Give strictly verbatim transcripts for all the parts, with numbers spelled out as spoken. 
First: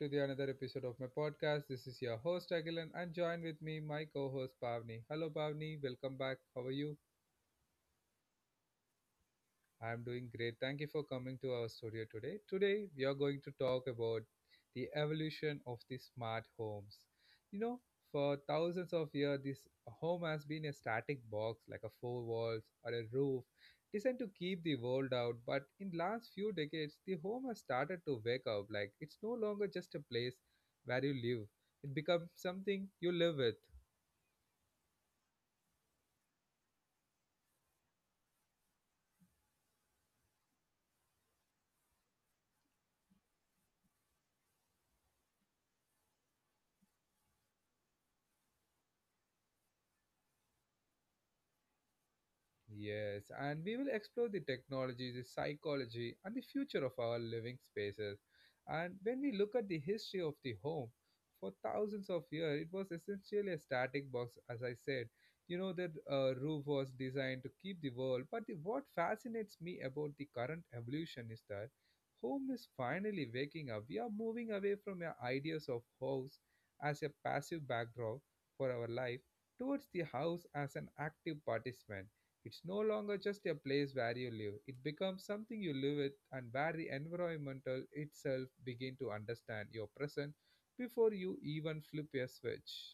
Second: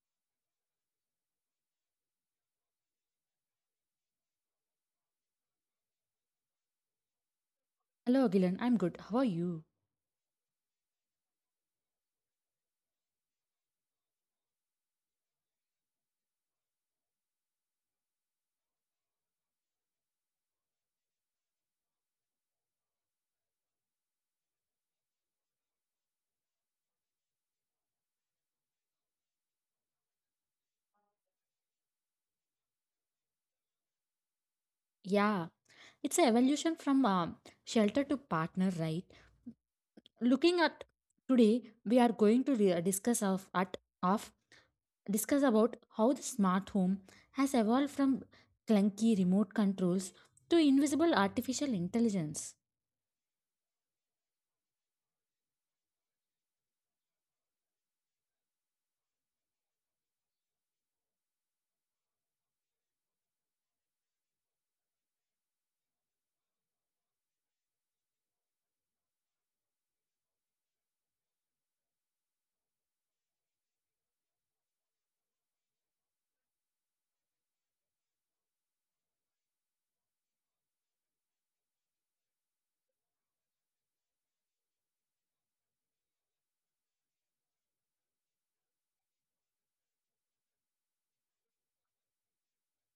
to the another episode of my podcast. This is your host Agilan and join with me my co-host Pavni. Hello Pavni, welcome back. How are you? Hello, Gilan. I'm good. How are you? I'm doing great. Thank you for coming to our studio today. Today, we are going to talk about the evolution of the smart homes. You know, for thousands of years, this home has been a static box like a four walls or a roof designed to keep the world out. But in last few decades, the home has started to wake up. Like it's no longer just a place where you live. It becomes something you live with. Yeah, it's an evolution from um, shelter to partner, right? Looking at today, we are going to re- uh, discuss of at of discuss about how the smart home has evolved from clunky remote controls to invisible artificial intelligence. Yes, and we will explore the technology, the psychology, and the future of our living spaces. And when we look at the history of the home, for thousands of years, it was essentially a static box, as I said. You know, that uh, roof was designed to keep the world. But the, what fascinates me about the current evolution is that home is finally waking up. We are moving away from our ideas of house as a passive backdrop for our life towards the house as an active participant. It's no longer just a place where you live. It becomes something you live with, and where the environmental itself begin to understand your present before you even flip a switch.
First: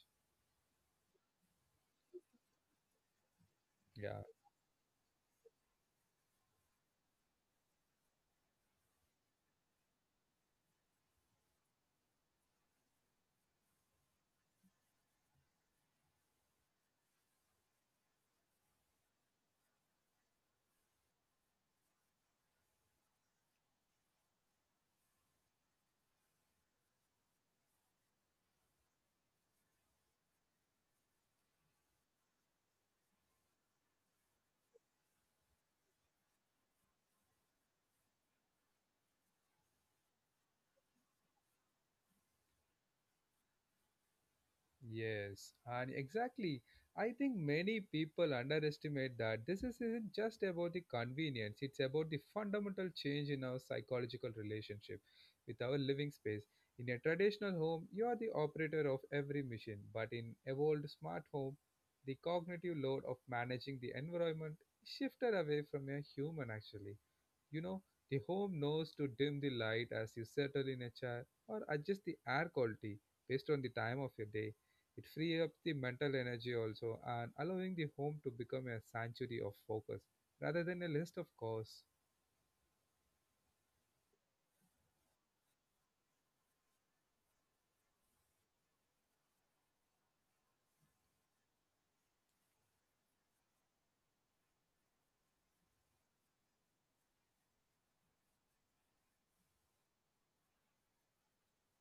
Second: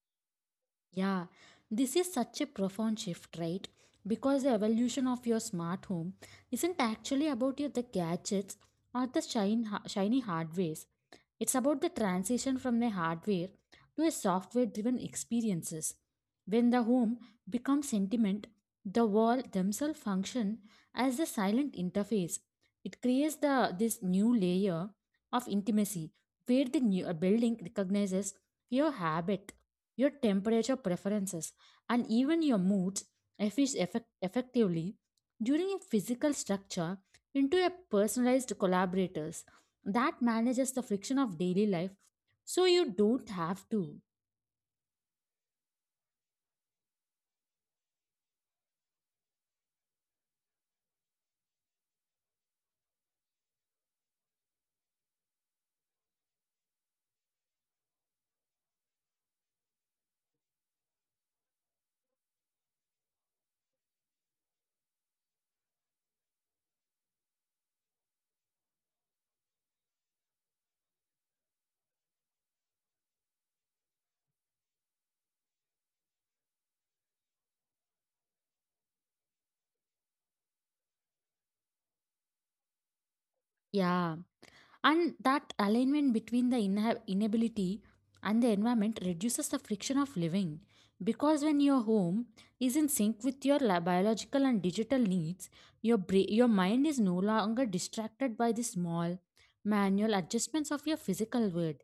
Yeah, this is such a profound shift, right? Yeah. Because the evolution of your smart home isn't actually about your, the gadgets or the shine, ha- shiny hardwares. It's about the transition from a hardware to a software driven experiences. When the home becomes sentiment, the wall themselves function as the silent interface. It creates the this new layer of intimacy where the new a building recognizes your habit your temperature preferences, and even your moods effic- effect- effectively during a physical structure into a personalized collaborators that manages the friction of daily life so you don't have to. Yes, and exactly. I think many people underestimate that this is- isn't just about the convenience, it's about the fundamental change in our psychological relationship with our living space. In a traditional home, you are the operator of every machine, but in evolved smart home, the cognitive load of managing the environment shifted away from a human actually. You know, the home knows to dim the light as you settle in a chair or adjust the air quality based on the time of your day. It frees up the mental energy also and allowing the home to become a sanctuary of focus rather than a list of chores. Yeah. And that alignment between the inha- inability and the environment reduces the friction of living. Because when your home is in sync with your la- biological and digital needs, your, bra- your mind is no longer distracted by the small, manual adjustments of your physical world.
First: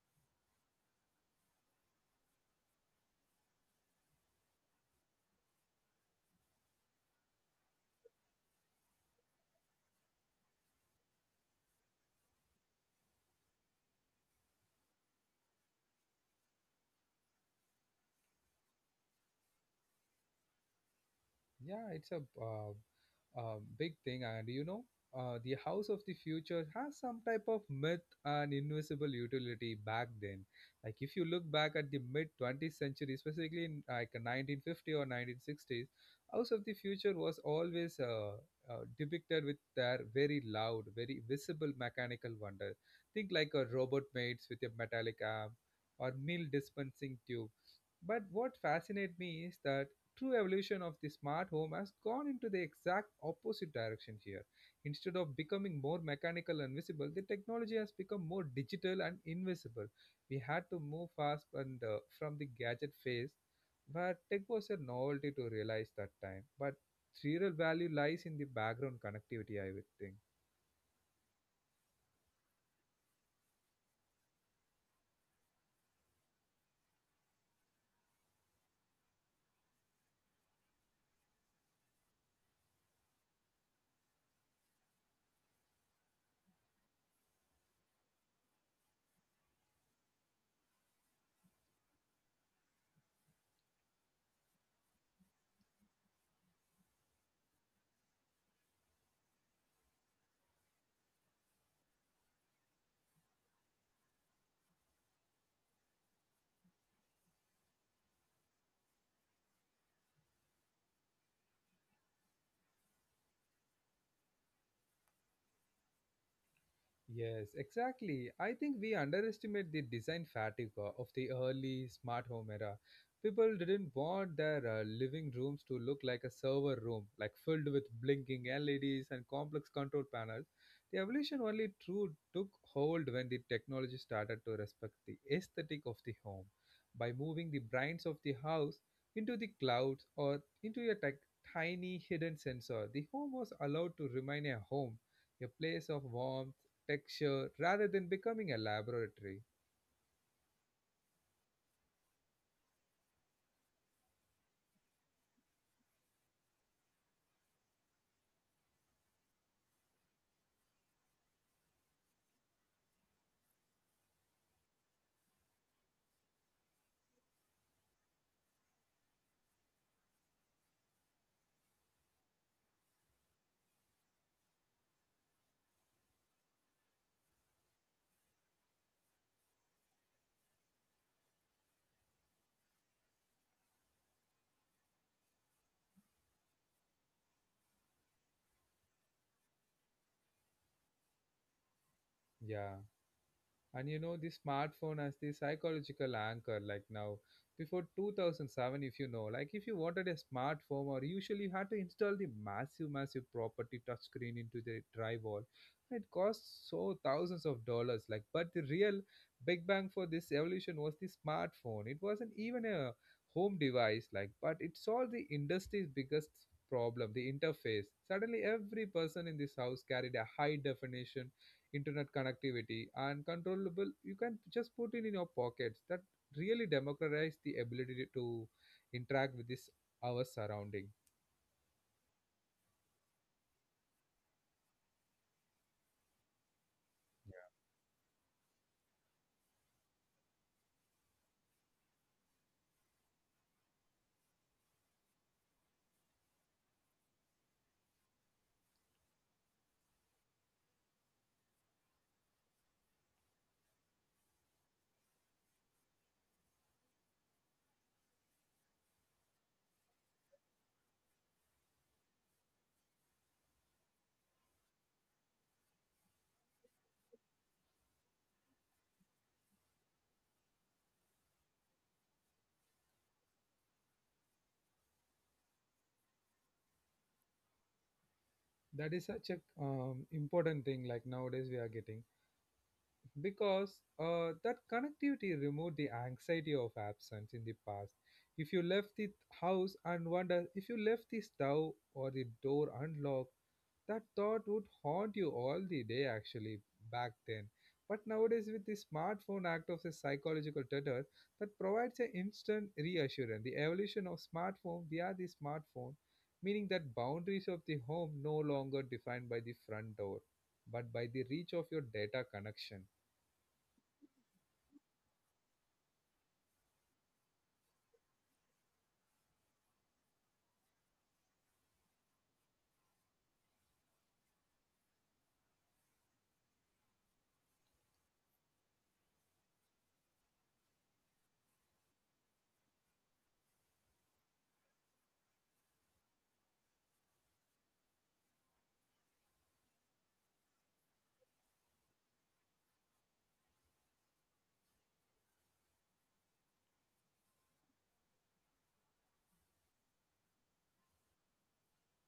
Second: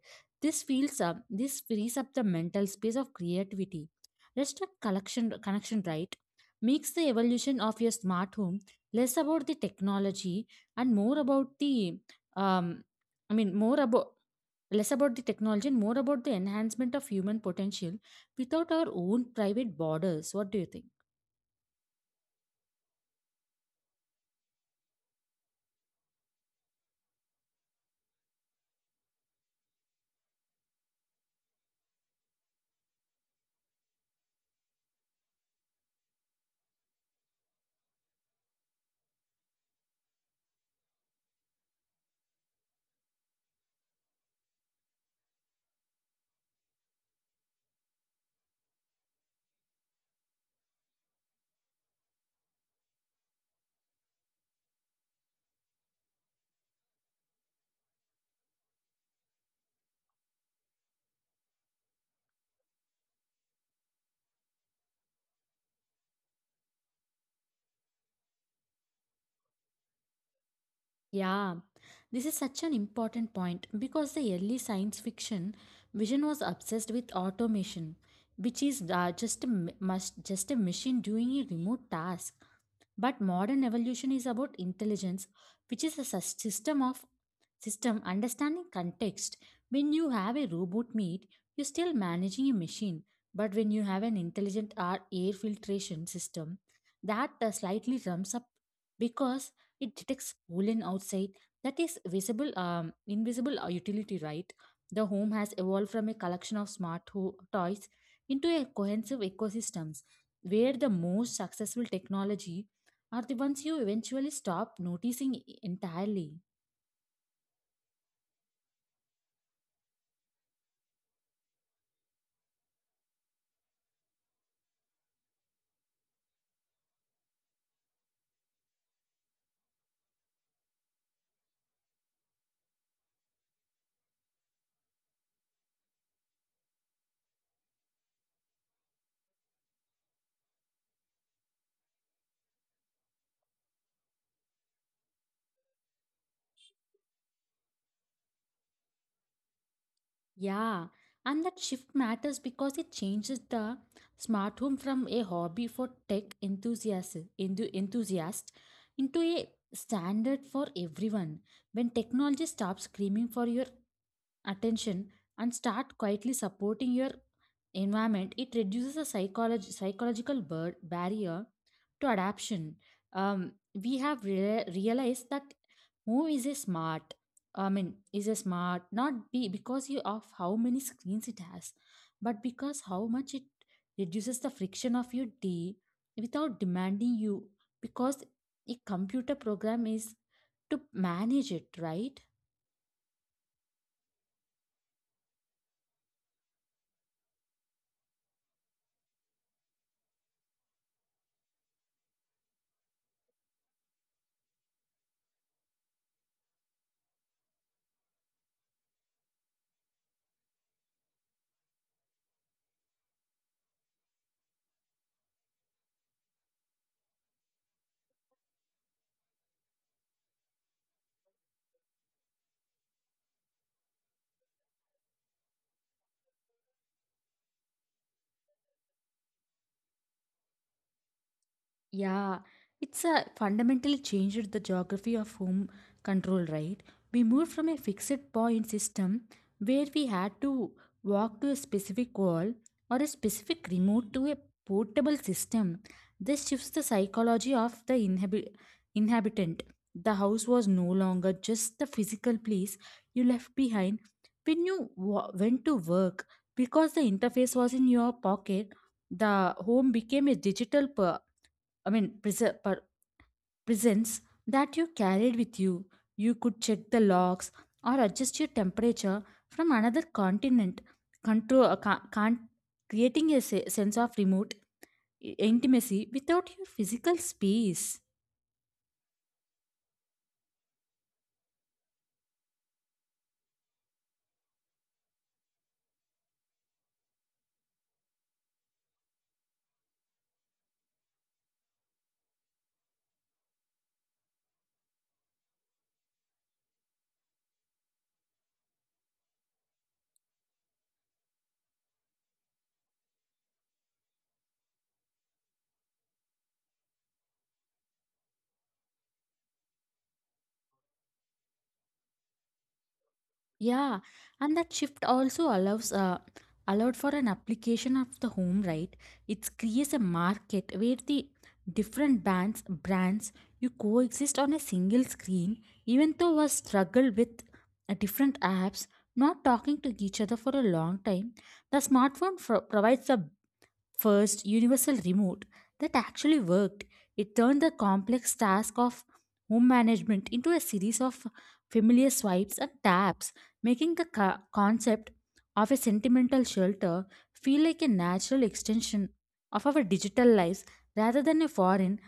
This feels up, this frees up the mental space of creativity. Restaurant collection connection right makes the evolution of your smart home less about the technology and more about the um, I mean, more about less about the technology and more about the enhancement of human potential without our own private borders. What do you think? Yeah, it's a uh, uh, big thing, and you know, uh, the house of the future has some type of myth and invisible utility back then. Like if you look back at the mid twentieth century, specifically in like nineteen fifty or nineteen sixties, house of the future was always uh, uh, depicted with their very loud, very visible mechanical wonder. Think like a robot maids with a metallic arm or meal dispensing tube. But what fascinates me is that true evolution of the smart home has gone into the exact opposite direction here. Instead of becoming more mechanical and visible, the technology has become more digital and invisible. We had to move fast and uh, from the gadget phase, but tech was a novelty to realize that time. But real value lies in the background connectivity, I would think. Yeah, this is such an important point because the early science fiction vision was obsessed with automation, which is uh, just a ma- must, just a machine doing a remote task. But modern evolution is about intelligence, which is a sus- system of system understanding context when you have a robot meat you're still managing a machine but when you have an intelligent ar- air filtration system that uh, slightly ramps up because it detects pollen outside. That is visible um, invisible uh, utility, right? The home has evolved from a collection of smart ho- toys into a cohesive ecosystems where the most successful technology are the ones you eventually stop noticing e-, entirely. Yes, exactly. I think we underestimate the design fatigue uh, of the early smart home era. People didn't want their uh, living rooms to look like a server room, like filled with blinking L E Ds and complex control panels. The evolution only true took hold when the technology started to respect the aesthetic of the home by moving the brains of the house into the clouds or into a ti- tiny hidden sensor. The home was allowed to remain a home, a place of warmth, texture rather than becoming a laboratory. Yeah, and that shift matters because it changes the smart home from a hobby for tech enthusiasts enthu- enthusiast into a standard for everyone. When technology stops screaming for your attention and start quietly supporting your environment, it reduces the psycholog- psychological bur- barrier to adaption. Um, we have rea- realized that Home is a smart, I mean, is a smart not be because you of how many screens it has, but because how much it reduces the friction of your day without demanding you because a computer program is to manage it, right? Yeah. And you know the smartphone as the psychological anchor like now before two thousand seven, if you know like if you wanted a smartphone or usually you had to install the massive massive property touchscreen into the drywall, it cost so thousands of dollars. Like but the real big bang for this evolution was the smartphone. It wasn't even a home device, like but it solved the industry's biggest problem, the interface. Suddenly every person in this house carried a high definition internet connectivity and controllable. You can just put it in your pockets. That really democratize the ability to interact with this our surrounding. Yeah, it's a fundamentally changed the geography of home control, right? We moved from a fixed point system where we had to walk to a specific wall or a specific remote to a portable system. This shifts the psychology of the inhabi- inhabitant. The house was no longer just the physical place you left behind when you wa- went to work because the interface was in your pocket. The home became a digital I mean, prese- per- presents that you carried with you. You could check the logs or adjust your temperature from another continent, control, uh, ca- can- creating a se- sense of remote i- intimacy without your physical space. That is such a um, important thing. Like nowadays, we are getting because uh, that connectivity removed the anxiety of absence in the past. If you left the house and wonder if you left the stove or the door unlocked, that thought would haunt you all the day, actually, back then. But nowadays, with the smartphone act of a psychological tether that provides an instant reassurance. The evolution of smartphone via the smartphone, meaning that boundaries of the home no longer defined by the front door, but by the reach of your data connection. Yeah, and that shift also allows uh, allowed for an application of the home, right. It creates a market where the different bands brands you coexist on a single screen, even though was struggle with uh, different apps not talking to each other for a long time. The smartphone fro- provides the first universal remote that actually worked. It turned the complex task of home management into a series of familiar swipes and taps, making the co- concept of a sentimental shelter feel like a natural extension of our digital lives rather than a foreign,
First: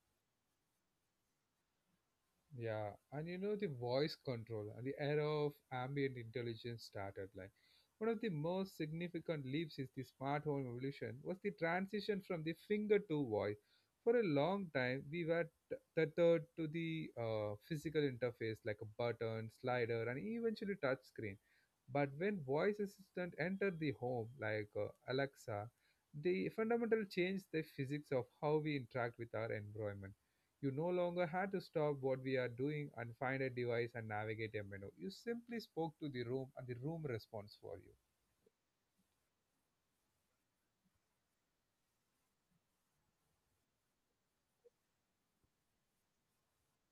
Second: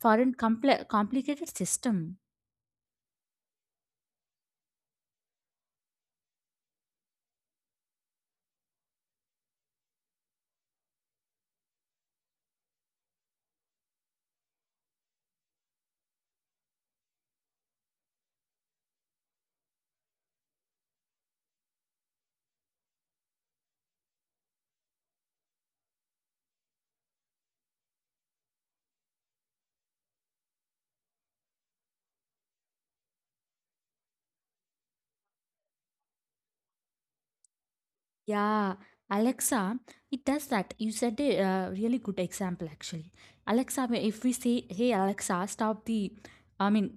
foreign compl- complicated system. Yeah, and you know the voice control and the era of ambient intelligence started. Like one of the most significant leaps is the smart home evolution was the transition from the finger to voice. For a long time, we were t- tethered to the uh, physical interface like a button, slider, and eventually touch screen. But when voice assistant entered the home, like uh, Alexa, the fundamental changed the physics of how we interact with our environment. You no longer had to stop what we are doing and find a device and navigate a menu. You simply spoke to the room and the room responds for you. Yeah, Alexa, it does that. You said a uh, really good example, actually. Alexa, if we say, "Hey Alexa, stop the," I mean,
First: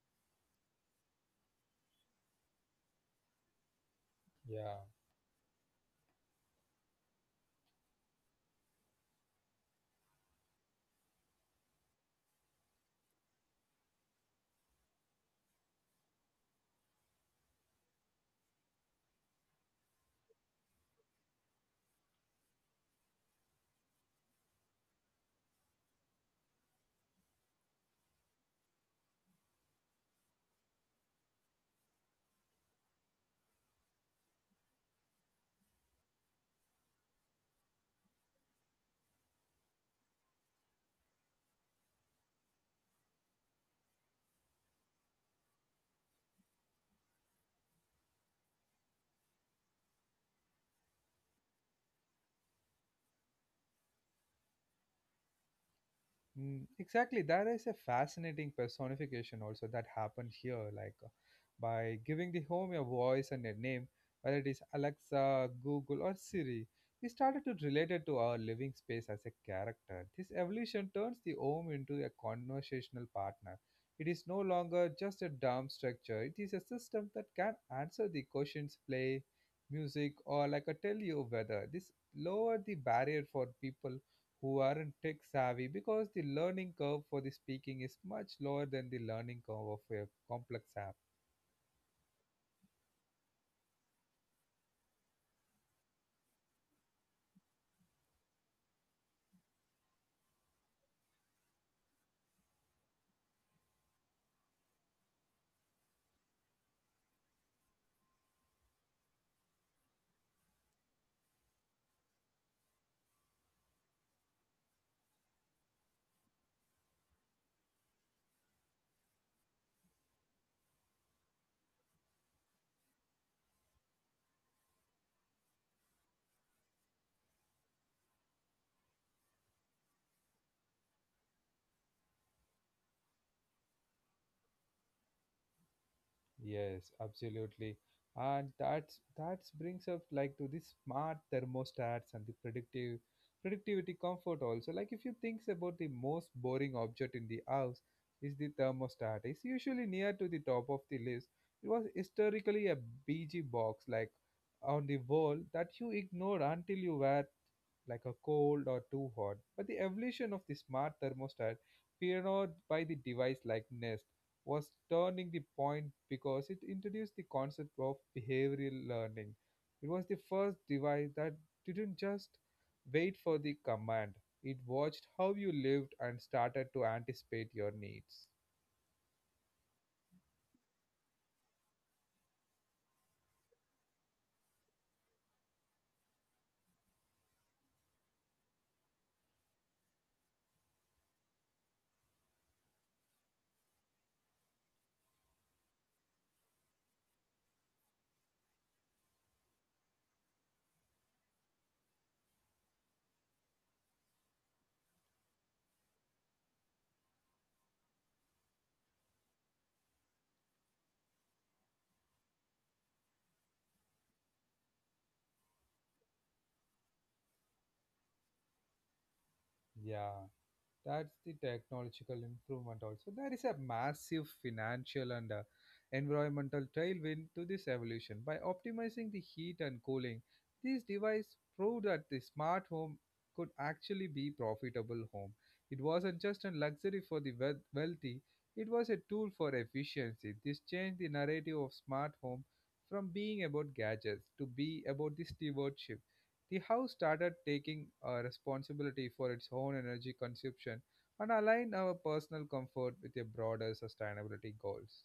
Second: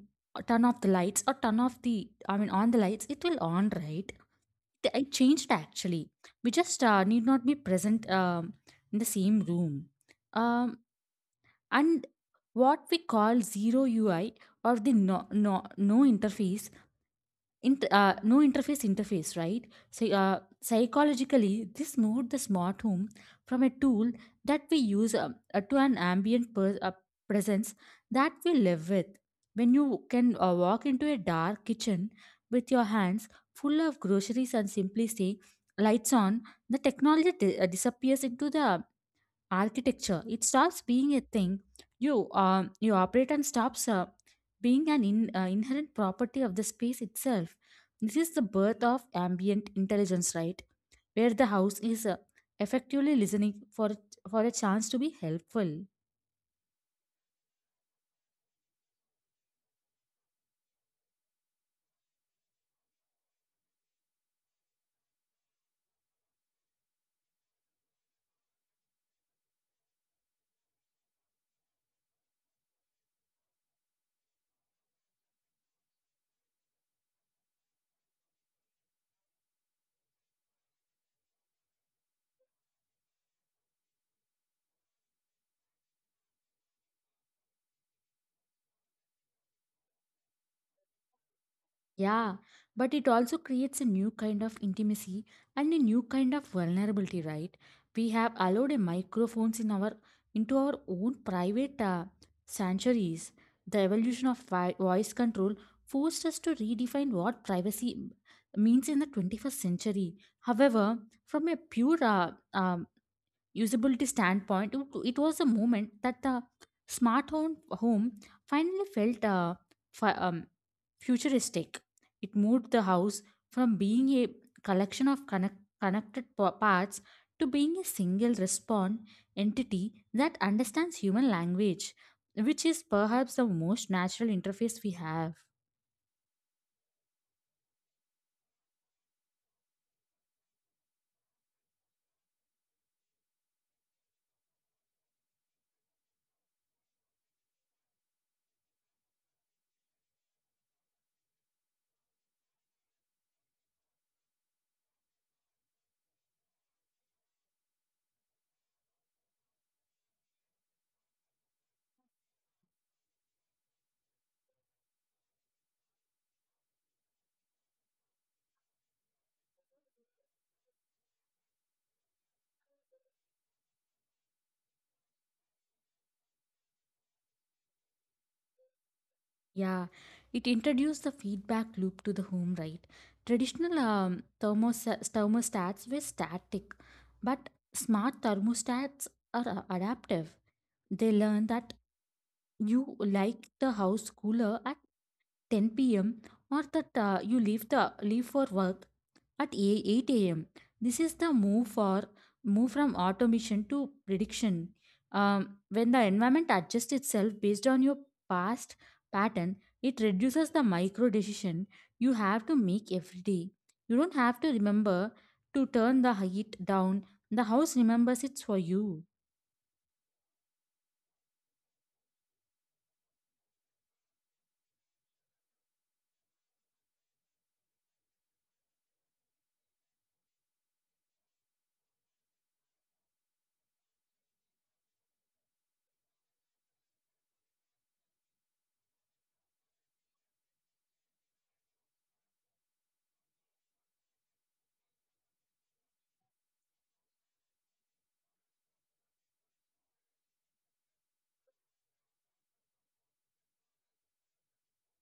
turn off the lights or turn off the, I mean, on the lights, it will on, right? Yeah. It it changed actually. We just uh, need not be present um, in the same room. Um, and what we call zero U I or the no no no interface Int uh, no interface interface, right? So, uh, psychologically, this moved the smart home from a tool that we use uh, uh, to an ambient per- uh, presence that we live with. When you can uh, walk into a dark kitchen with your hands full of groceries and simply say, lights on, the technology di- uh, disappears into the architecture. It stops being a thing. You, um you operate and stops. Uh, being an in, uh, inherent property of the space itself. This is the birth of ambient intelligence, right? Where the house is uh, effectively listening for, for a chance to be helpful. Mm, exactly. There is a fascinating personification also that happened here, like uh, by giving the home a voice and a name, whether it is Alexa, Google, or Siri. We started to relate it to our living space as a character. This evolution turns the home into a conversational partner. It is no longer just a dumb structure. It is a system that can answer the questions, play music, or like a tell you weather. This lowered the barrier for people who aren't tech savvy because the learning curve for the speaking is much lower than the learning curve of a complex app. Yeah, but it also creates a new kind of intimacy and a new kind of vulnerability, right? We have allowed a microphones in our into our own private uh, sanctuaries. The evolution of vi- voice control forced us to redefine what privacy m- means in the twenty-first century. However, from a pure uh, um, usability standpoint, it, it was a moment that the smart home, home finally felt uh, fi- um, futuristic. It moved the house from being a collection of connect- connected pa- parts to being a single respond entity that understands human language, which is perhaps the most natural interface we have. Yes, absolutely. And that's that brings up like to the smart thermostats and the predictive productivity comfort also. Like if you think about the most boring object in the house is the thermostat. It's usually near to the top of the list. It was historically a B G box like on the wall that you ignored until you were like a cold or too hot. But the evolution of the smart thermostat pioneered by the device like Nest was turning the point because it introduced the concept of behavioral learning. It was the first device that didn't just wait for the command, it watched how you lived and started to anticipate your needs. Yeah, it introduced the feedback loop to the home, right? Traditional um, thermos- uh, thermostats were static, but smart thermostats are uh, adaptive. They learn that you like the house cooler at ten p m or that uh, you leave the leave for work at a- eight a m. This is the move for move from automation to prediction. Um, when the environment adjusts itself based on your past pattern, it reduces the micro decision you have to make every day. You don't have to remember to turn the heat down. The house remembers it for you. Yeah. That's the technological improvement also. There is a massive financial and uh, environmental tailwind to this evolution. By optimizing the heat and cooling, this device proved that the smart home could actually be profitable home. It wasn't just a luxury for the wealth- wealthy, it was a tool for efficiency. This changed the narrative of smart home from being about gadgets to be about the stewardship. The house started taking uh, responsibility for its own energy consumption and align our personal comfort with a broader sustainability goals.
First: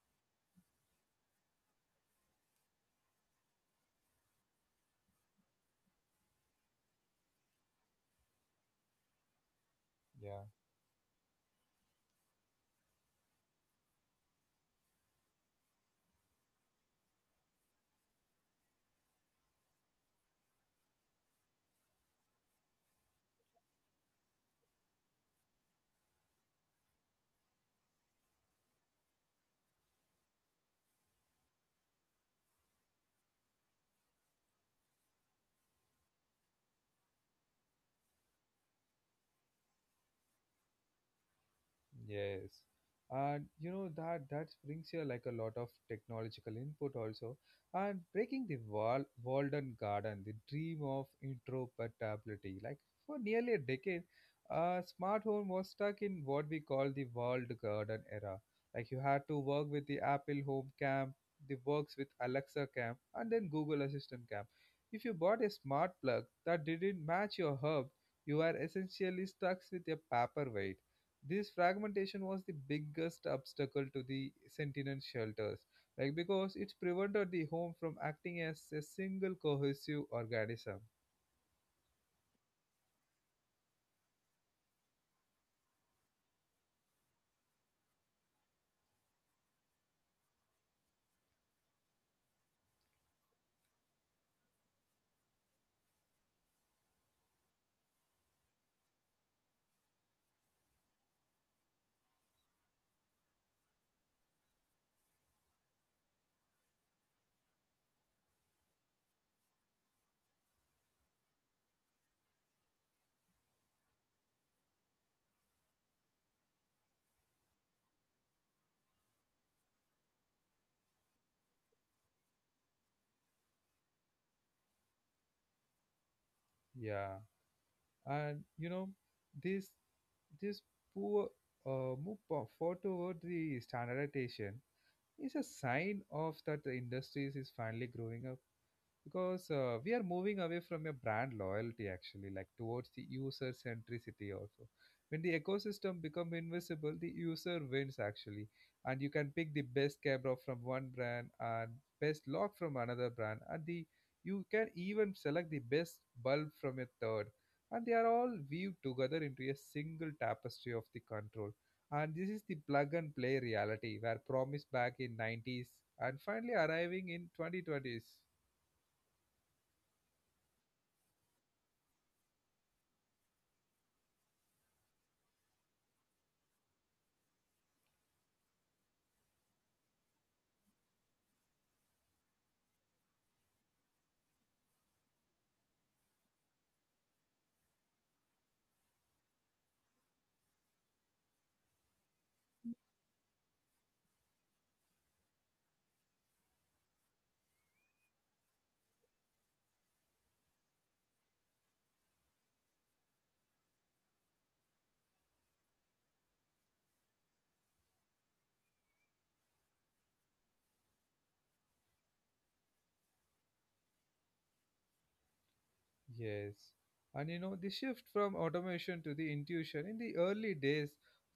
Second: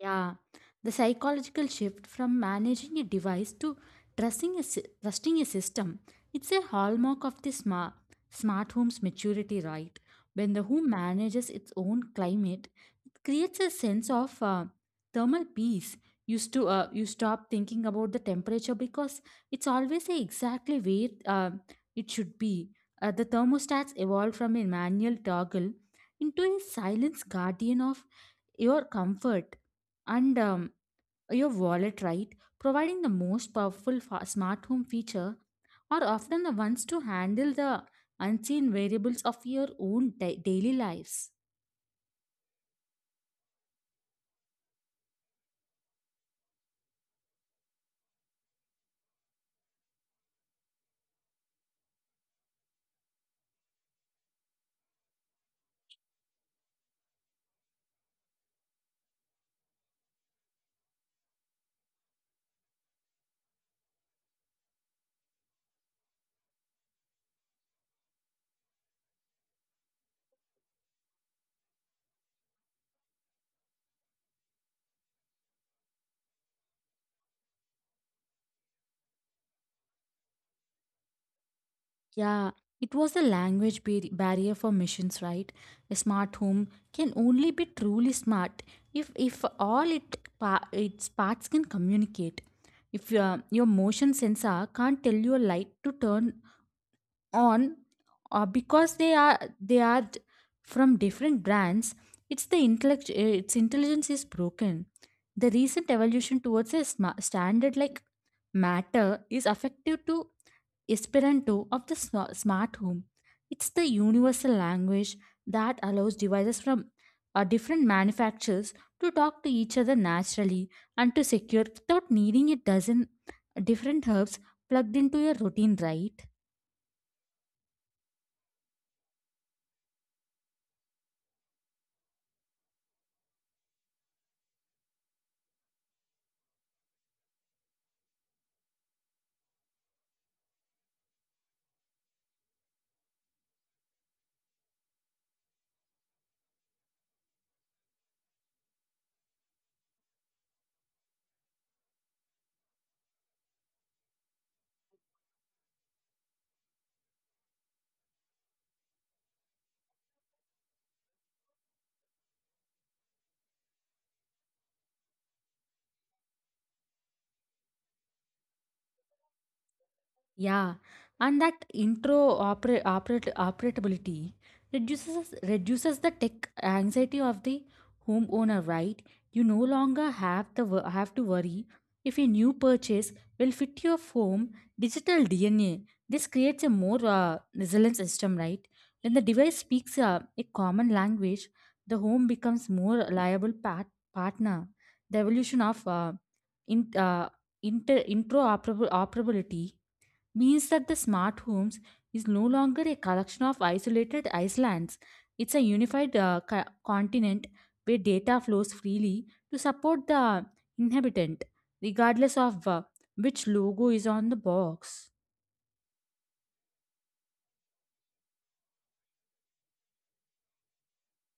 Yeah, the psychological shift from managing a device to trusting a, sy- trusting a system. It's a hallmark of the smart, smart home's maturity, right? Yeah. When the home manages its own climate, it creates a sense of uh, thermal peace. Used to uh, You stop thinking about the temperature because it's always a exactly where uh, it should be. Uh, the thermostats evolved from a manual toggle into a silence guardian of your comfort and um, your wallet, right, providing the most powerful fa- smart home feature are often the ones to handle the unseen variables of your own da- daily lives. Yes. And you know that that brings here like a lot of technological input also. And breaking the Wal Walden Garden, the dream of interoperability. Like for nearly a decade, uh, smart home was stuck in what we call the walled garden era. Like you had to work with the Apple Home Camp, the works with Alexa Camp, and then Google Assistant Camp. If you bought a smart plug that didn't match your hub, you are essentially stuck with a paperweight. This fragmentation was the biggest obstacle to the sentinel shelters, like because it prevented the home from acting as a single cohesive organism. Yeah, it was the language bar- barrier for missions, right? A smart home can only be truly smart if if all it pa- its parts can communicate. If your, your motion sensor can't tell your light to turn on uh, because they are they are d- from different brands, it's the intellect uh, its intelligence is broken. The recent evolution towards a sma- standard like matter is affective to esperanto of the sma- smart home. It's the universal language that allows devices from uh, different manufacturers to talk to each other naturally and to secure without needing a dozen different herbs plugged into your routine, right? Yeah, and you know this this poor uh, move po- forward the standardization is a sign of that the industries is finally growing up, because uh, we are moving away from a brand loyalty actually like towards the user centricity also. When the ecosystem become invisible the user wins actually, and you can pick the best camera from one brand and best lock from another brand and the you can even select the best bulb from a third, and they are all weaved together into a single tapestry of the control. And this is the plug and play reality where promised back in nineties and finally arriving in twenty twenties. Yeah, and that intro oper operate operability reduces reduces the tech anxiety of the homeowner, right? You no longer have the wo- have to worry if a new purchase will fit your home digital D N A. This creates a more uh, resilient system, right? When the device speaks uh, a common language, the home becomes more reliable pat partner. The evolution of uh, in uh, inter interoperable operability means that the smart homes is no longer a collection of isolated islands. It's a unified uh, co- continent where data flows freely to support the inhabitant, regardless of uh, which logo is on the box. Yes. And you know, the shift from automation to the intuition in the early days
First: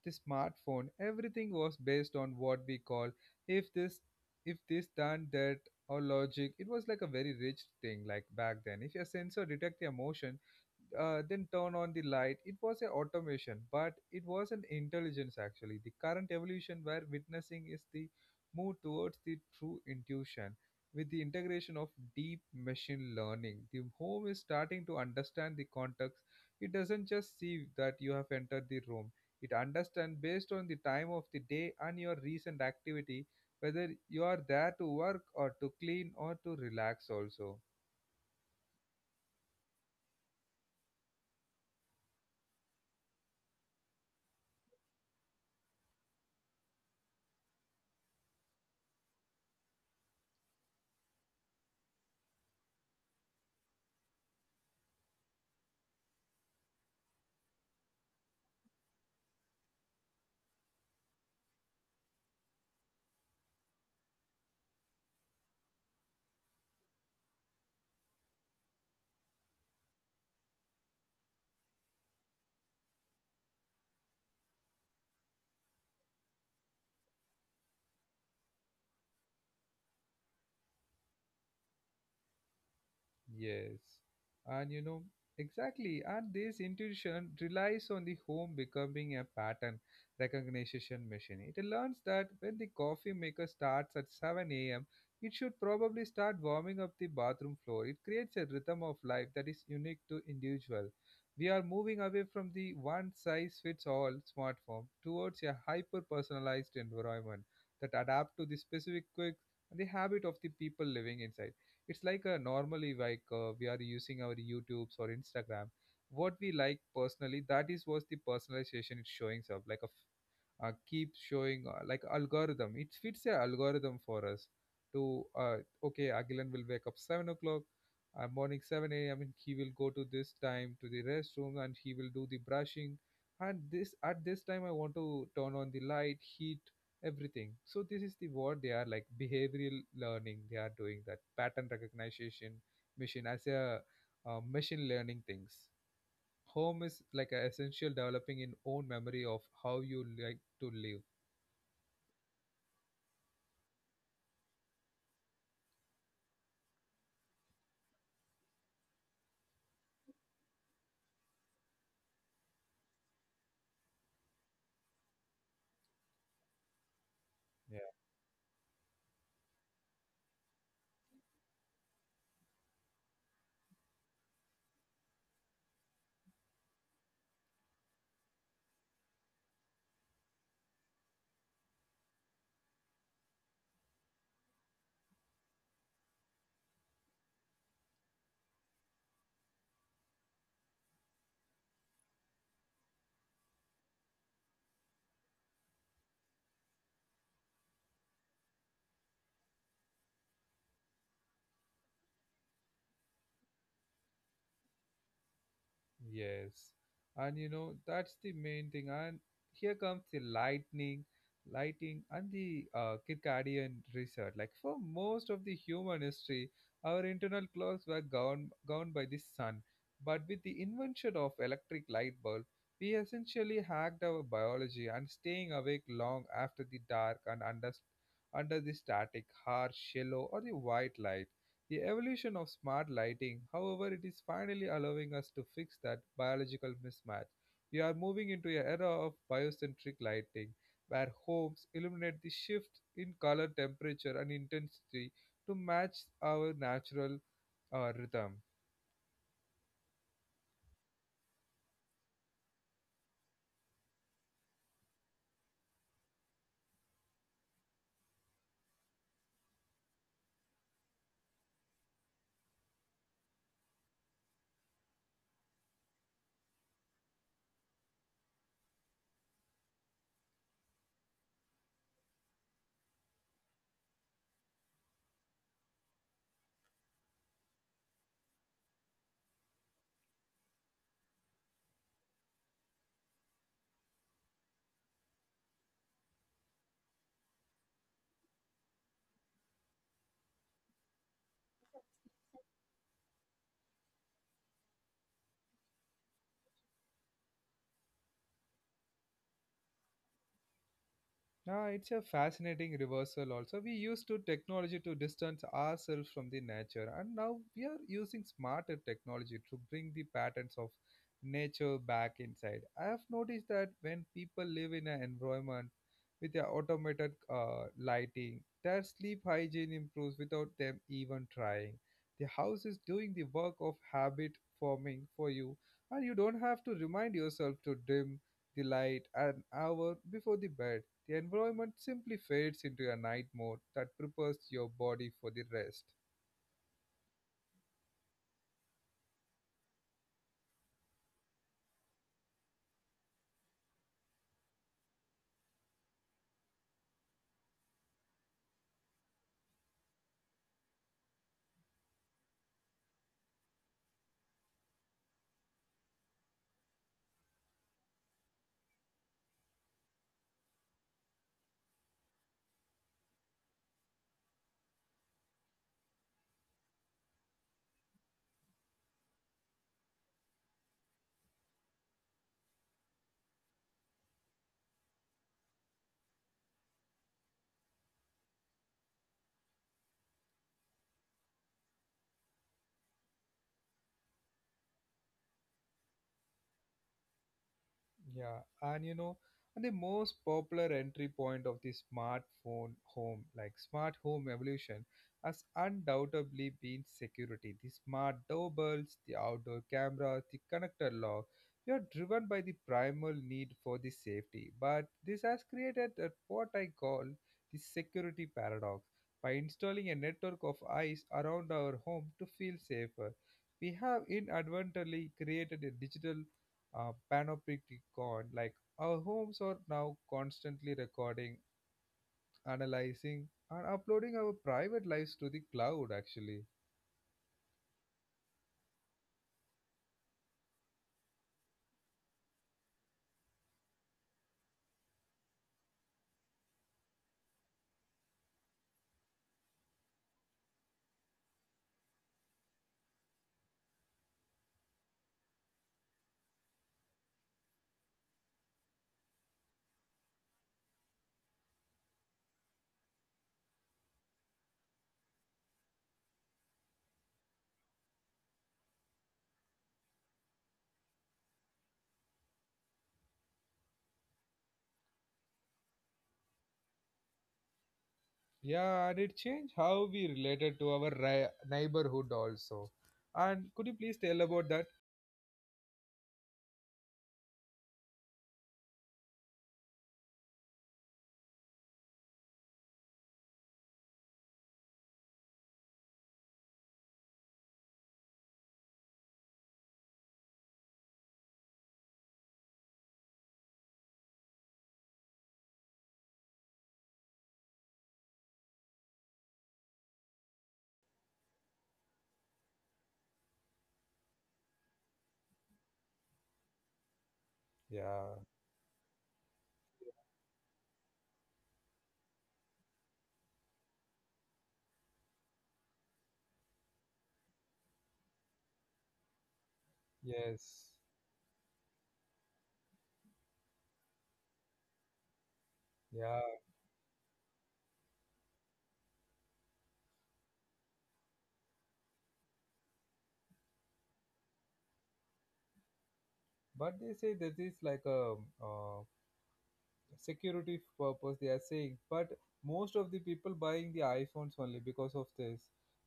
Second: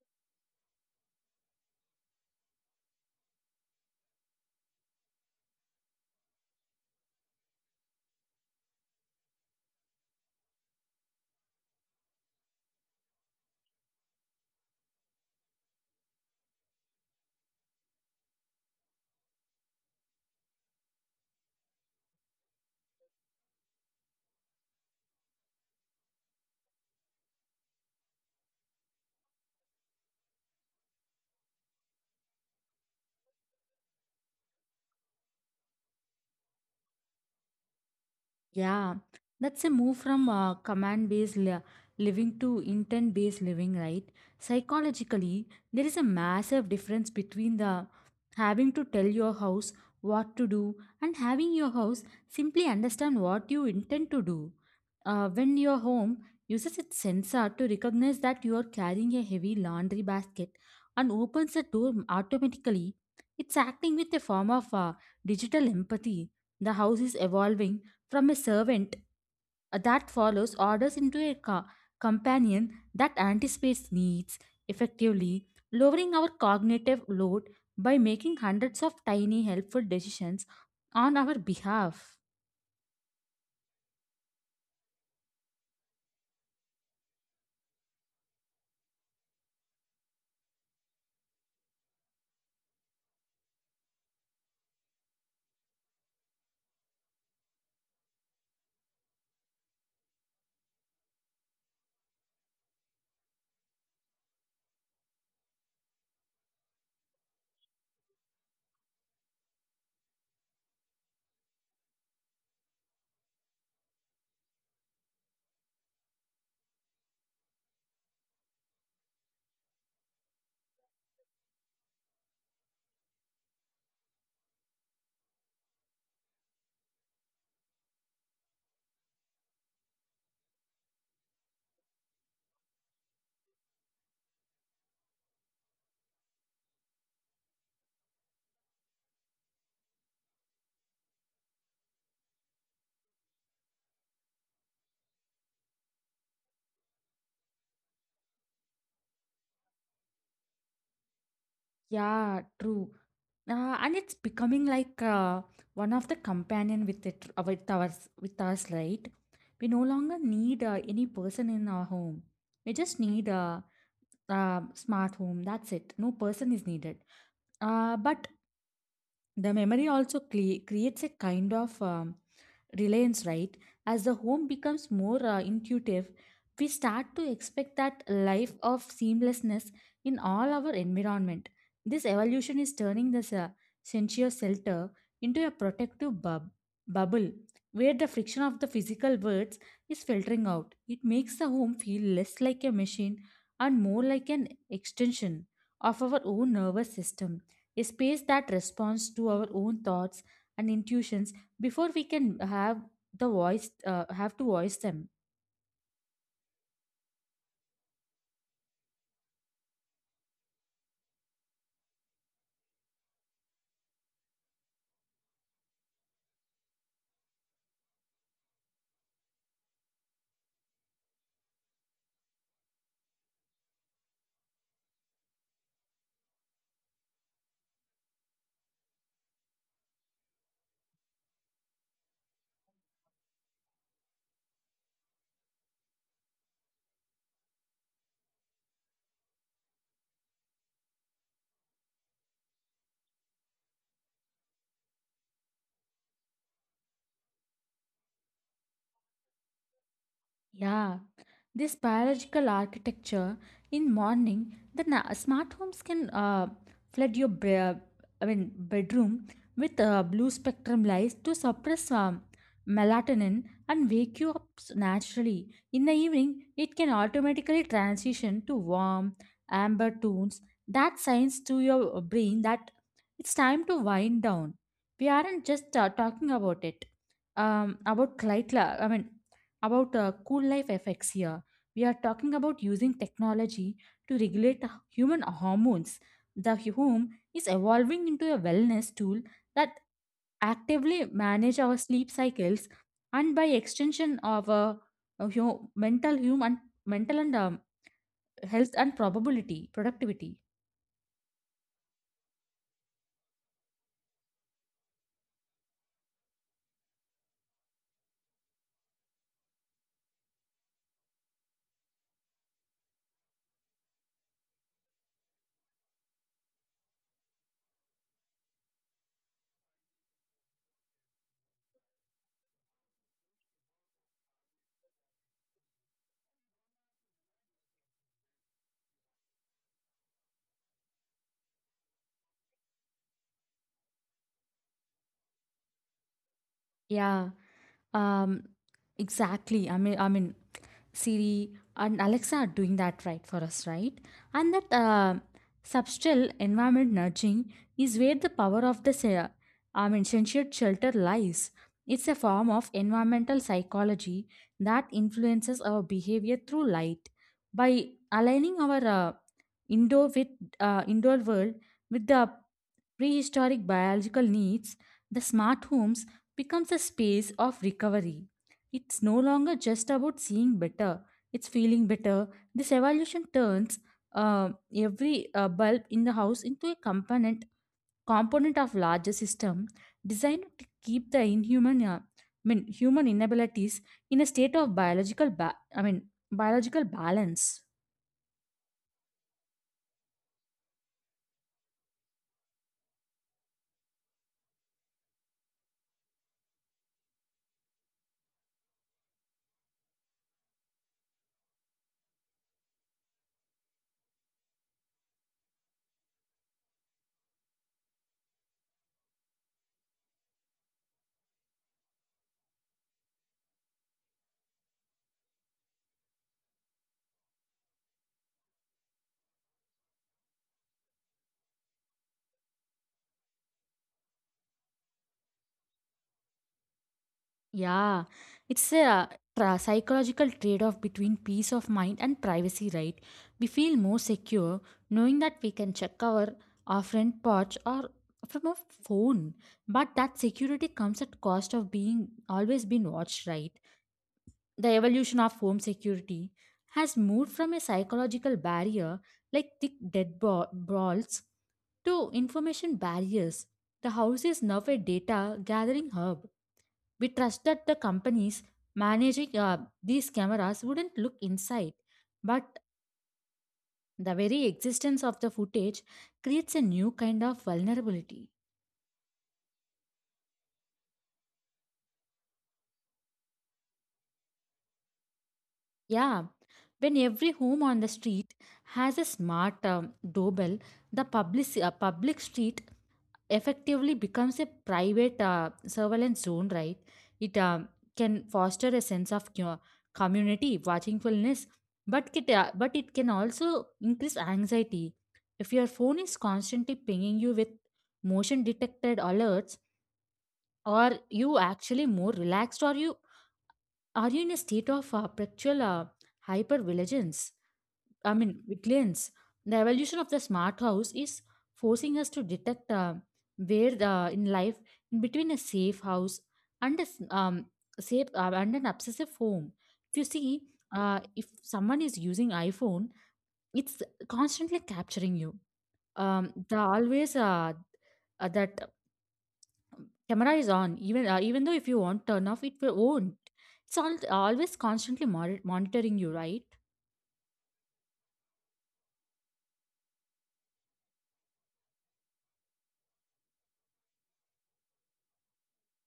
the smartphone, everything was based on what we call if this if this done that or logic. It was like a very rich thing like back then. If your sensor detect the emotion, uh, then turn on the light. It was an automation, but it was an intelligence actually. The current evolution where witnessing is the move towards the true intuition with the integration of deep machine learning. The home is starting to understand the context. It doesn't just see that you have entered the room. It understands based on the time of the day and your recent activity whether you are there to work or to clean or to relax also. Yeah, that's a move from uh, command based living to intent based living, right? Psychologically, there is a massive difference between the having to tell your house what to do and having your house simply understand what you intend to do. Uh, when your home uses its sensor to recognize that you are carrying a heavy laundry basket and opens the door automatically, it's acting with a form of uh, digital empathy. The house is evolving from a servant uh, that follows orders into a co- companion that anticipates needs effectively lowering our cognitive load by making hundreds of tiny helpful decisions on our behalf. Yes. And you know, exactly. And this intuition relies on the home becoming a pattern recognition machine. It learns that when the coffee maker starts at seven a m, it should probably start warming up the bathroom floor. It creates a rhythm of life that is unique to individual. We are moving away from the one size fits all smartphone towards a hyper personalized environment that adapt to the specific quirks and the habit of the people living inside. It's like a normally like uh, we are using our youtubes or instagram what we like personally, that is was the personalization, it's showing up like a uh, keeps showing uh, like algorithm. It fits a algorithm for us to uh, okay, Agilan will wake up seven o'clock. Uh, morning seven a m and he will go to this time to the restroom and he will do the brushing and this at this time I want to turn on the light heat everything. So this is the what they are like behavioral learning, they are doing that pattern recognition machine as a uh, machine learning things. Home is like a essential developing in own memory of how you like to live. Yeah, true. Uh, and it's becoming like uh, one of the companion with it uh, with ours with us, right? We no longer need uh, any person in our home. We just need a, uh um, smart home. That's it. No person is needed. Uh, but The memory also cle- creates a kind of um, reliance, right? As the home becomes more uh, intuitive, we start to expect that life of seamlessness in all our environment. This evolution is turning this uh, sensuous shelter into a protective bub- bubble where the friction of the physical words is filtering out. It makes the home feel less like a machine and more like an extension of our own nervous system, a space that responds to our own thoughts and intuitions before we can have the voice uh, have to voice them. Yes. And you know, that's the main thing. And here comes the lightning, lighting, and the uh, Kirkadian research. Like for most of the human history, our internal clocks were governed, governed by the sun. But with the invention of electric light bulb, we essentially hacked our biology and staying awake long after the dark and under, under the static, harsh, yellow, or the white light. The evolution of smart lighting, however, it is finally allowing us to fix that biological mismatch. We are moving into an era of biocentric lighting, where homes illuminate the shift in color, temperature, and intensity to match our natural uh, rhythm. Yeah, this biological architecture in morning, the na- smart homes can uh, flood your bra- I mean bedroom with uh, blue spectrum lights to suppress um, melatonin and wake you up s- naturally. In the evening, it can automatically transition to warm amber tones that signs to your uh, brain that it's time to wind down. We aren't just uh, talking about it. Um, about light, I mean about uh, cool life effects here. We are talking about using technology to regulate human hormones. The home is evolving into a wellness tool that actively manage our sleep cycles and by extension of uh, uh, hu- mental human mental and um, health and probability productivity. Yeah, it's a fascinating reversal also. We used to technology to distance ourselves from the nature and now we are using smarter technology to bring the patterns of nature back inside. I have noticed that when people live in an environment with their automated uh, lighting, their sleep hygiene improves without them even trying. The house is doing the work of habit forming for you, and you don't have to remind yourself to dim the light an hour before the bed. The environment simply fades into a night mode that prepares your body for the rest. Yeah um exactly i mean i mean Siri and Alexa are doing that right for us, right? And that uh, subtle environment nudging is where the power of the se- I mean, censured shelter lies. It's a form of environmental psychology that influences our behavior through light. By aligning our uh, indoor with uh, indoor world with the prehistoric biological needs, the smart homes becomes a space of recovery. It's no longer just about seeing better, it's feeling better. This evolution turns uh, every uh, bulb in the house into a component component of larger system designed to keep the inhuman uh, I mean human inabilities in a state of biological ba- I mean biological balance. Yeah, and you know, and the most popular entry point of the smartphone home, like smart home evolution, has undoubtedly been security. The smart doorbells, the outdoor cameras, the connector lock, we are driven by the primal need for the safety. But this has created a- what I call the security paradox. By installing a network of eyes around our home to feel safer, we have inadvertently created a digital uh, panopticon. Like our homes are now constantly recording, analyzing, and uploading our private lives to the cloud. Actually, Yeah, it's a tra- psychological trade off between peace of mind and privacy, right? We feel more secure knowing that we can check our, our friend porch or from a phone, but that security comes at cost of being always being watched, right? The evolution of home security has moved from a psychological barrier like thick dead ball- walls to information barriers. The house is now a data gathering hub. We trust that the companies managing uh, these cameras wouldn't look inside, but the very existence of the footage creates a new kind of vulnerability. yeah, and it changed how we related to our ri- neighborhood also. And could you please tell about that? Yeah, when every home on the street has a smart um, doorbell, the public, uh, public street effectively becomes a private uh, surveillance zone, right? It um, can foster a sense of co- community, watchfulness, but it, uh, but it can also increase anxiety. If your phone is constantly pinging you with motion detected alerts, are you actually more relaxed? Or you are you in a state of uh, perpetual uh, hypervigilance? I Yeah. mean, vigilance. The evolution of the smart house is forcing us to detect uh, where the, in life in between a safe house and a s- um, safe uh, and an obsessive home. If you see, Yes. uh, if someone is using iPhone, it's constantly capturing you. Yeah. Um, the always uh, uh, that camera is on. Even uh, even though if you want turn off, it will won't. It's all, always constantly mon- monitoring you, right? But they say this is like a uh, security purpose they are saying, but most of the people buying the iphones only because of this,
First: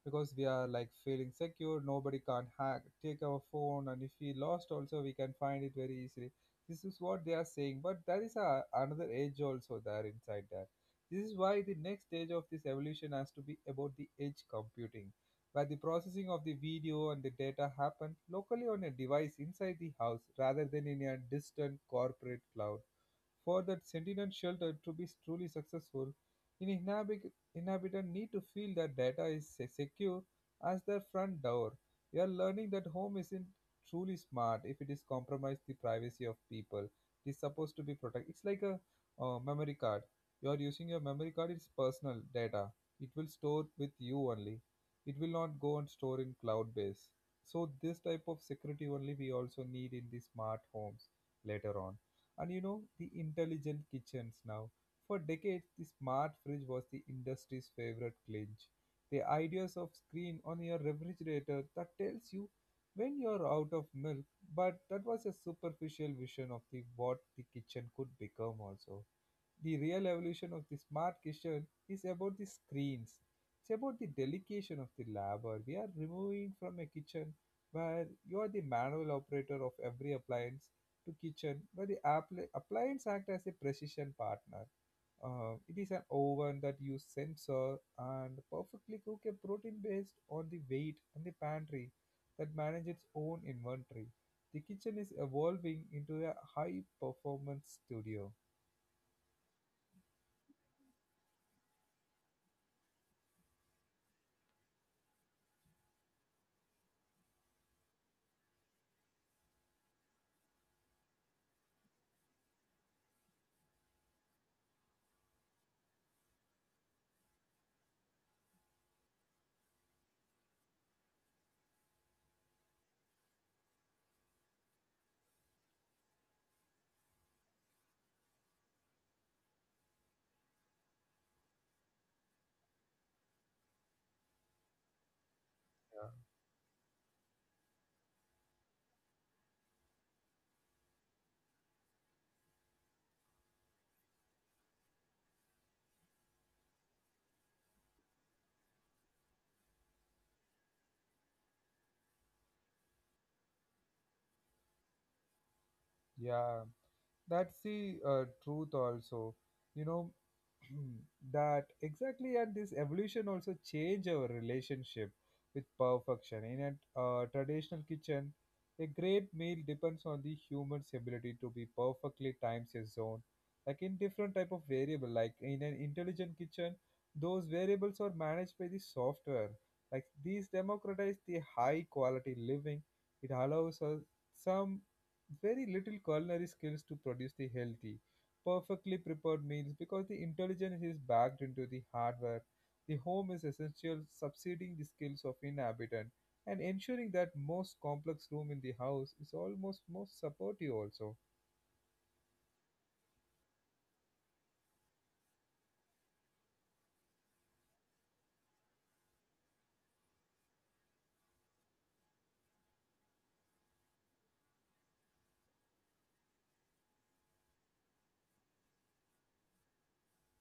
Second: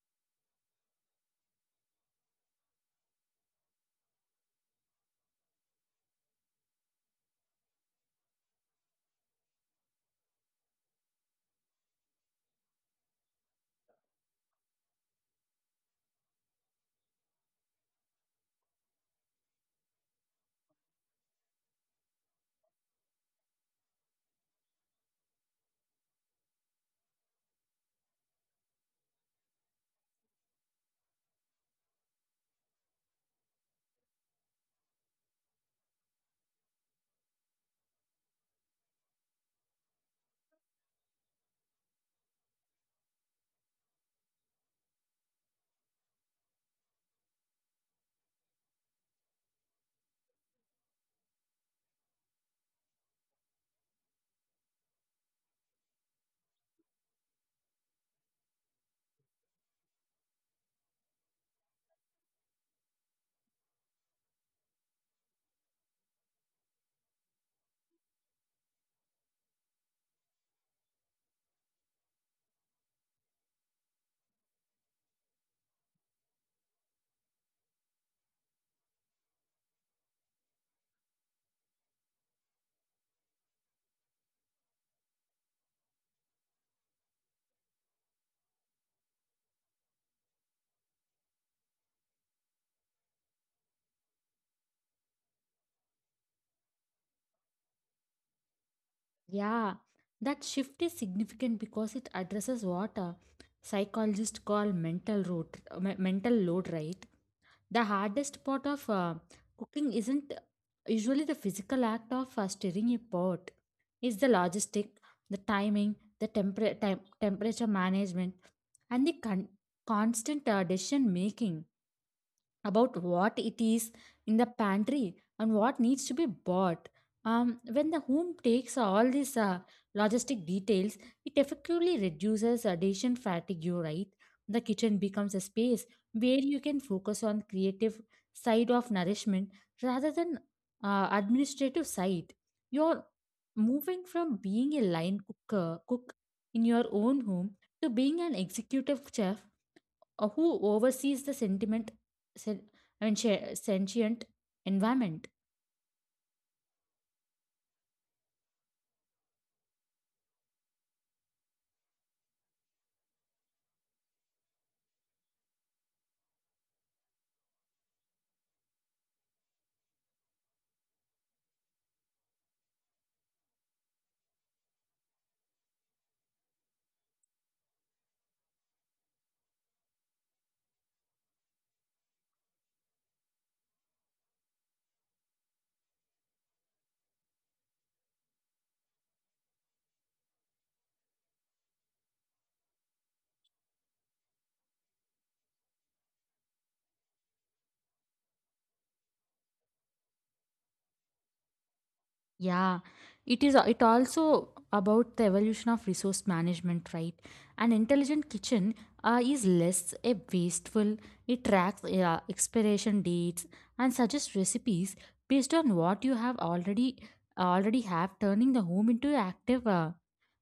because we are like feeling secure, nobody can hack take our phone, and if we lost also we can find it very easily. This is what they are saying, but there is a, another edge also there inside that. This is why the next stage of this evolution has to be about the edge computing, where the processing of the video and the data happen locally on a device inside the house rather than in a distant corporate cloud. For that Sentinel shelter to be truly successful, an inhabit- inhabitant need to feel that data is se- secure as their front door. We are learning that home isn't truly smart if it is compromised the privacy of people. It is supposed to be protected. It's like a uh, memory card. You are using your memory card. It's personal data. It will store with you only. It will not go and store in cloud base. So this type of security only we also need in the smart homes later on. And you know, the intelligent kitchens now. For decades, the smart fridge was the industry's favorite clinch. The ideas of screen on your refrigerator that tells you when you're out of milk, but that was a superficial vision of the what the kitchen could become also. The real evolution of the smart kitchen is about the screens. It's about the delegation of the labor. We are removing from a kitchen where you are the manual operator of every appliance to kitchen where the appli- appliance act as a precision partner. Uh, it is an oven that use sensor and perfectly cook a protein based on the weight, and the pantry that manage its own inventory. The kitchen is evolving into a high performance studio. Yeah, that shift is significant because it addresses what uh, psychologists call mental load, me- mental load, right? The hardest part of uh, cooking isn't usually the physical act of uh, stirring a pot. It's the logistic, the timing, the temper- tem- temperature management, and the con- constant uh, decision making about what it is in the pantry and what needs to be bought. Um, when the home takes all these uh, logistic details, it effectively reduces addition fatigue, right? The kitchen becomes a space where you can focus on creative side of nourishment rather than uh, administrative side. You're moving from being a line cooker cook in your own home to being an executive chef uh, who oversees the sentiment sen- I mean, sha- sentient environment. Yeah, that's the uh, truth also. You know, that exactly, and this evolution also change our relationship with perfection. In a uh, traditional kitchen, a great meal depends on the human's ability to be perfectly times his zone. Like in different type of variable, like in an intelligent kitchen, those variables are managed by the software. Like these democratize the high quality living. It allows us some very little culinary skills to produce the healthy, perfectly prepared meals because the intelligence is backed into the hardware. The home is essential, subsiding the skills of inhabitant and ensuring that most complex room in the house is almost most supportive also. Yeah, it is. It also about the evolution of resource management, right? An intelligent kitchen uh, is less a wasteful. It tracks uh, expiration dates and suggests recipes based on what you have already already have, turning the home into active. Uh,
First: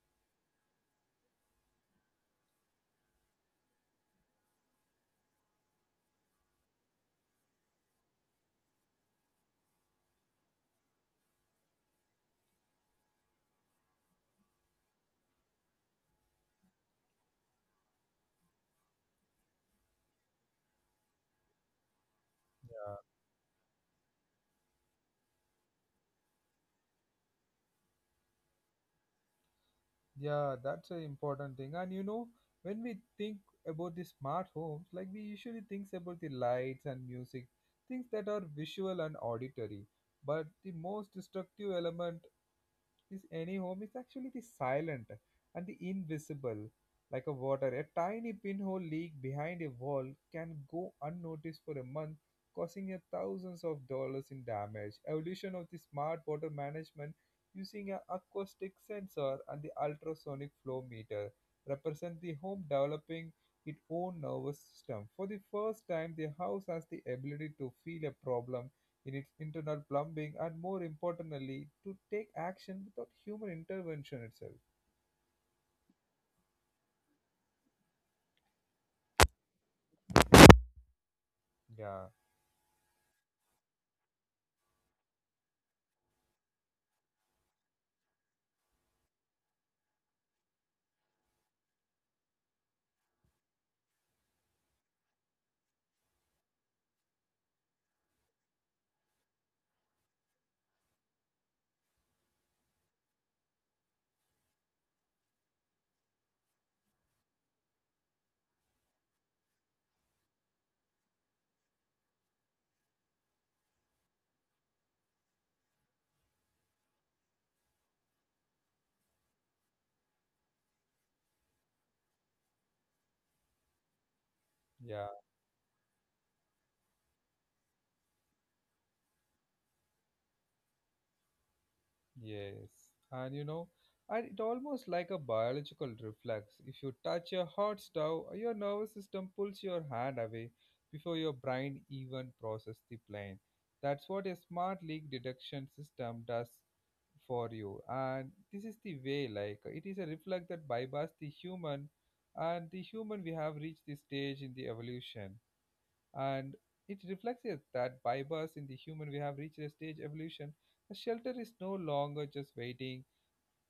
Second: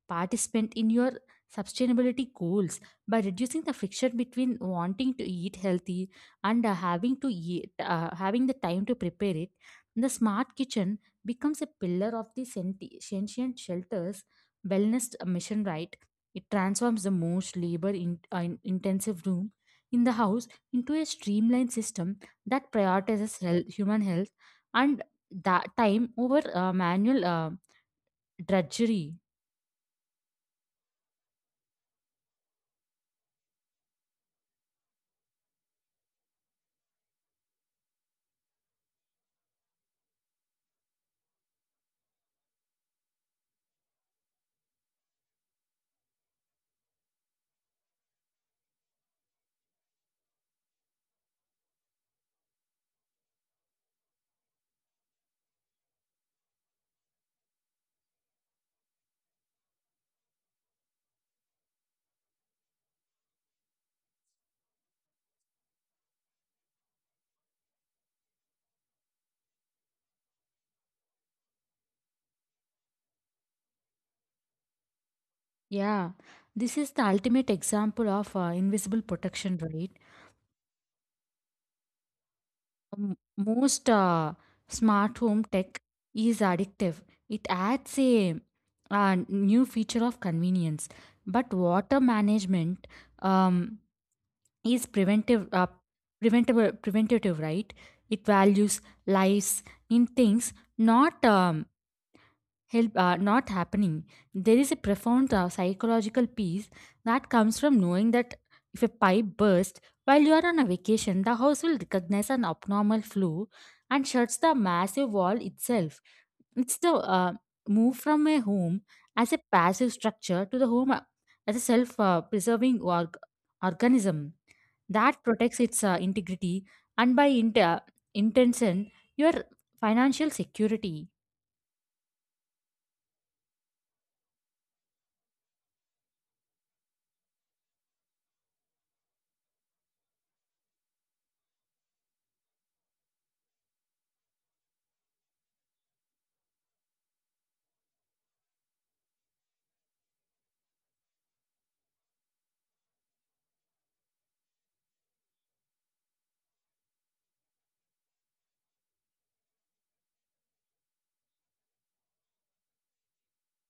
Participate in your sustainability goals by reducing the friction between wanting to eat healthy and uh, having to eat, uh, having the time to prepare it. The smart kitchen becomes a pillar of the senti- sentient shelters wellness mission. Right, it transforms the most labor in, uh, in- intensive room in the house into a streamlined system that Yeah, prioritizes health, human health, and that time over uh, manual uh, drudgery. yeah, that's an important thing. And you know, when we think about the smart homes, like we usually think about the lights and music, things that are visual and auditory. But the most destructive element this any home is actually the silent and the invisible, like a water. A tiny pinhole leak behind a wall can go unnoticed for a month, causing you thousands of dollars in damage. Evolution of the smart water management using an acoustic sensor and the ultrasonic flow meter represent the home developing its own nervous system. For the first time, the house has the ability to feel a problem in its internal plumbing, and more importantly, to take action without human intervention itself. Yeah, this is the ultimate example of uh, invisible protection, right? Yeah, Um, most uh, smart home tech is addictive. It adds a, uh, new feature of convenience, but water management um, is preventive, uh, preventable, preventative, right? It values lives in things, not um, help are not happening. There is a profound uh, psychological peace that comes from knowing that if a pipe bursts while you are on a vacation, the house will recognize an abnormal flow and shuts the massive wall itself. It's the uh, move from a home as a passive structure to the home uh, as a self uh, preserving org- organism yeah, that protects its uh, integrity and by inter- intention your financial security. yes. And you know, and it almost like a biological reflex. If you touch a hot stove, your nervous system pulls your hand away before your brain even processes the plane. That's what a smart leak detection system does for you, and this is the way like it is a reflect that bypass the human and the human, we have reached this stage in the evolution. And it reflects it that bypass in the human, we have reached a stage evolution. The shelter is no longer just waiting,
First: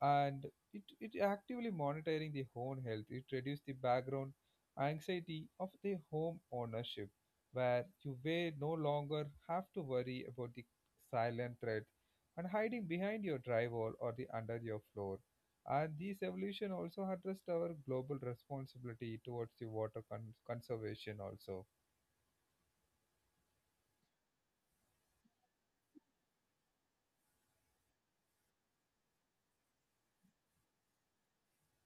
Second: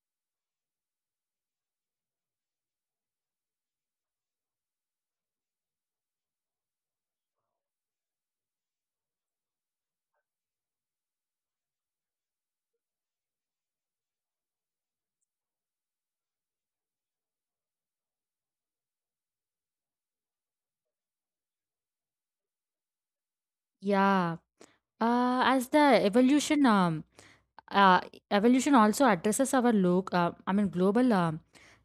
and it, it actively monitoring the home health. It reduces the background anxiety of the home ownership, where you may no longer have to worry about the silent threat and hiding behind your drywall or the under your floor. And this evolution also addressed our global responsibility towards the water con- conservation also. Yeah, uh, as the evolution, um, uh, evolution also addresses our loc uh, I mean global um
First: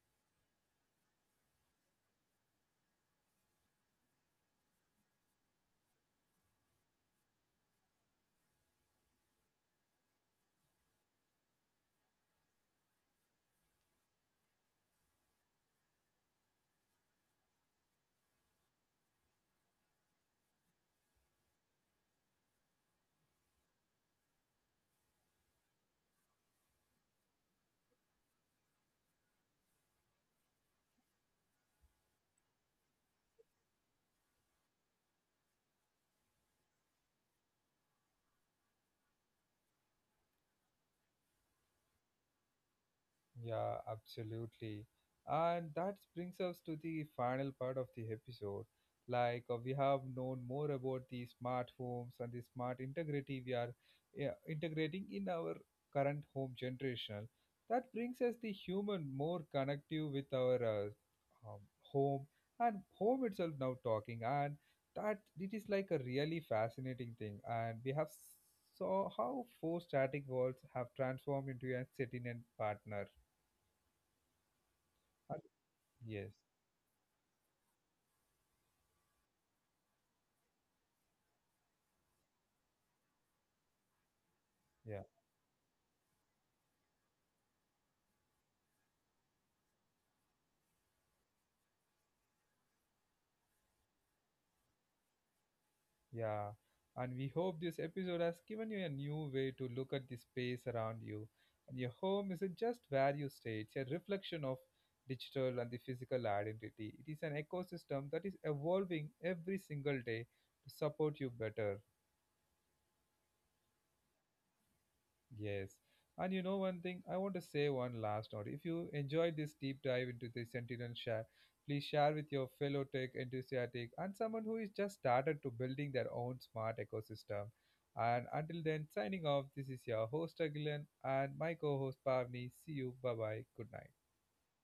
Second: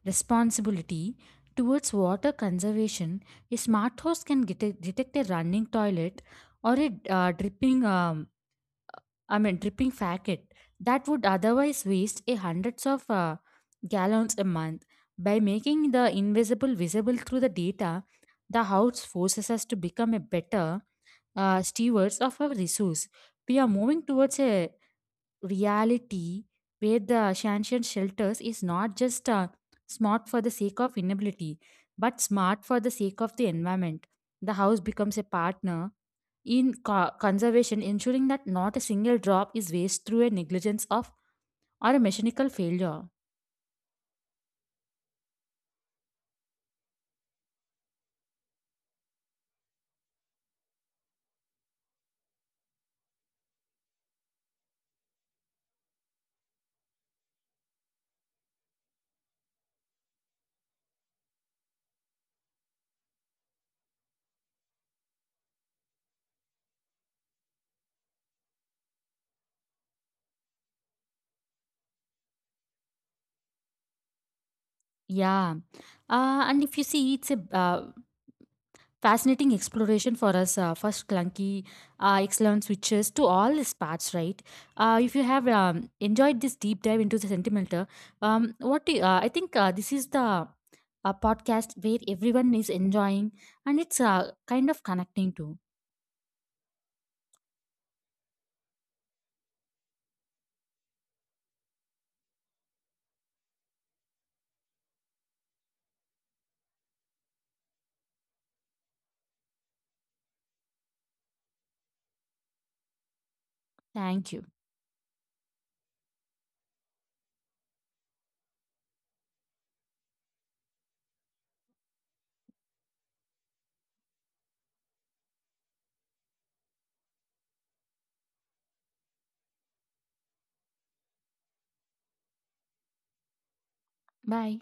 responsibility towards water conservation. A smart house can get a, detect a running toilet or a uh, dripping um, I mean, dripping packet that would otherwise waste a hundreds of uh, gallons a month. By making the invisible visible through the data, the house forces us to become a better uh, stewards of our resource. We are moving towards a reality where the transient shelters is not just uh, smart for the sake of inability but smart for the sake of the environment. The house becomes a partner in co- conservation, ensuring that not a single drop is waste through a negligence of or a mechanical failure. Yeah, absolutely. And that brings us to the final part of the episode. Like uh, we have known more about the smart homes and the smart integrity we are, yeah, integrating in our current home generation. That brings us the human more connective with our uh, um, home, and home itself now talking, and that it is like a really fascinating thing, and we have s- saw how four static walls have transformed into a sentient partner. And- Yeah, yes, uh, and if you see it's a uh, fascinating exploration for us, uh, first clunky uh, excellent switches to all these parts, right. Uh, yeah, if you have um, enjoyed this deep dive into the sentimental, um, what do you, uh, I think uh, this is the uh, podcast where everyone is enjoying and it's uh, kind of connecting to. yeah. And we hope this episode has given you a new way to look at the space around you. And your home isn't just where you stay, it's a reflection of digital and the physical identity. It is an ecosystem that is evolving every single day to support you better. Thank you. Yes. And you know one thing, I want to say one last note. If you enjoyed this deep dive into the Sentinel share, please share with your fellow tech enthusiast and someone who is just started to building their own smart ecosystem. And until then, signing off, this is your host Agilan and my co-host Pavni. See you. Bye bye. Good night. Bye.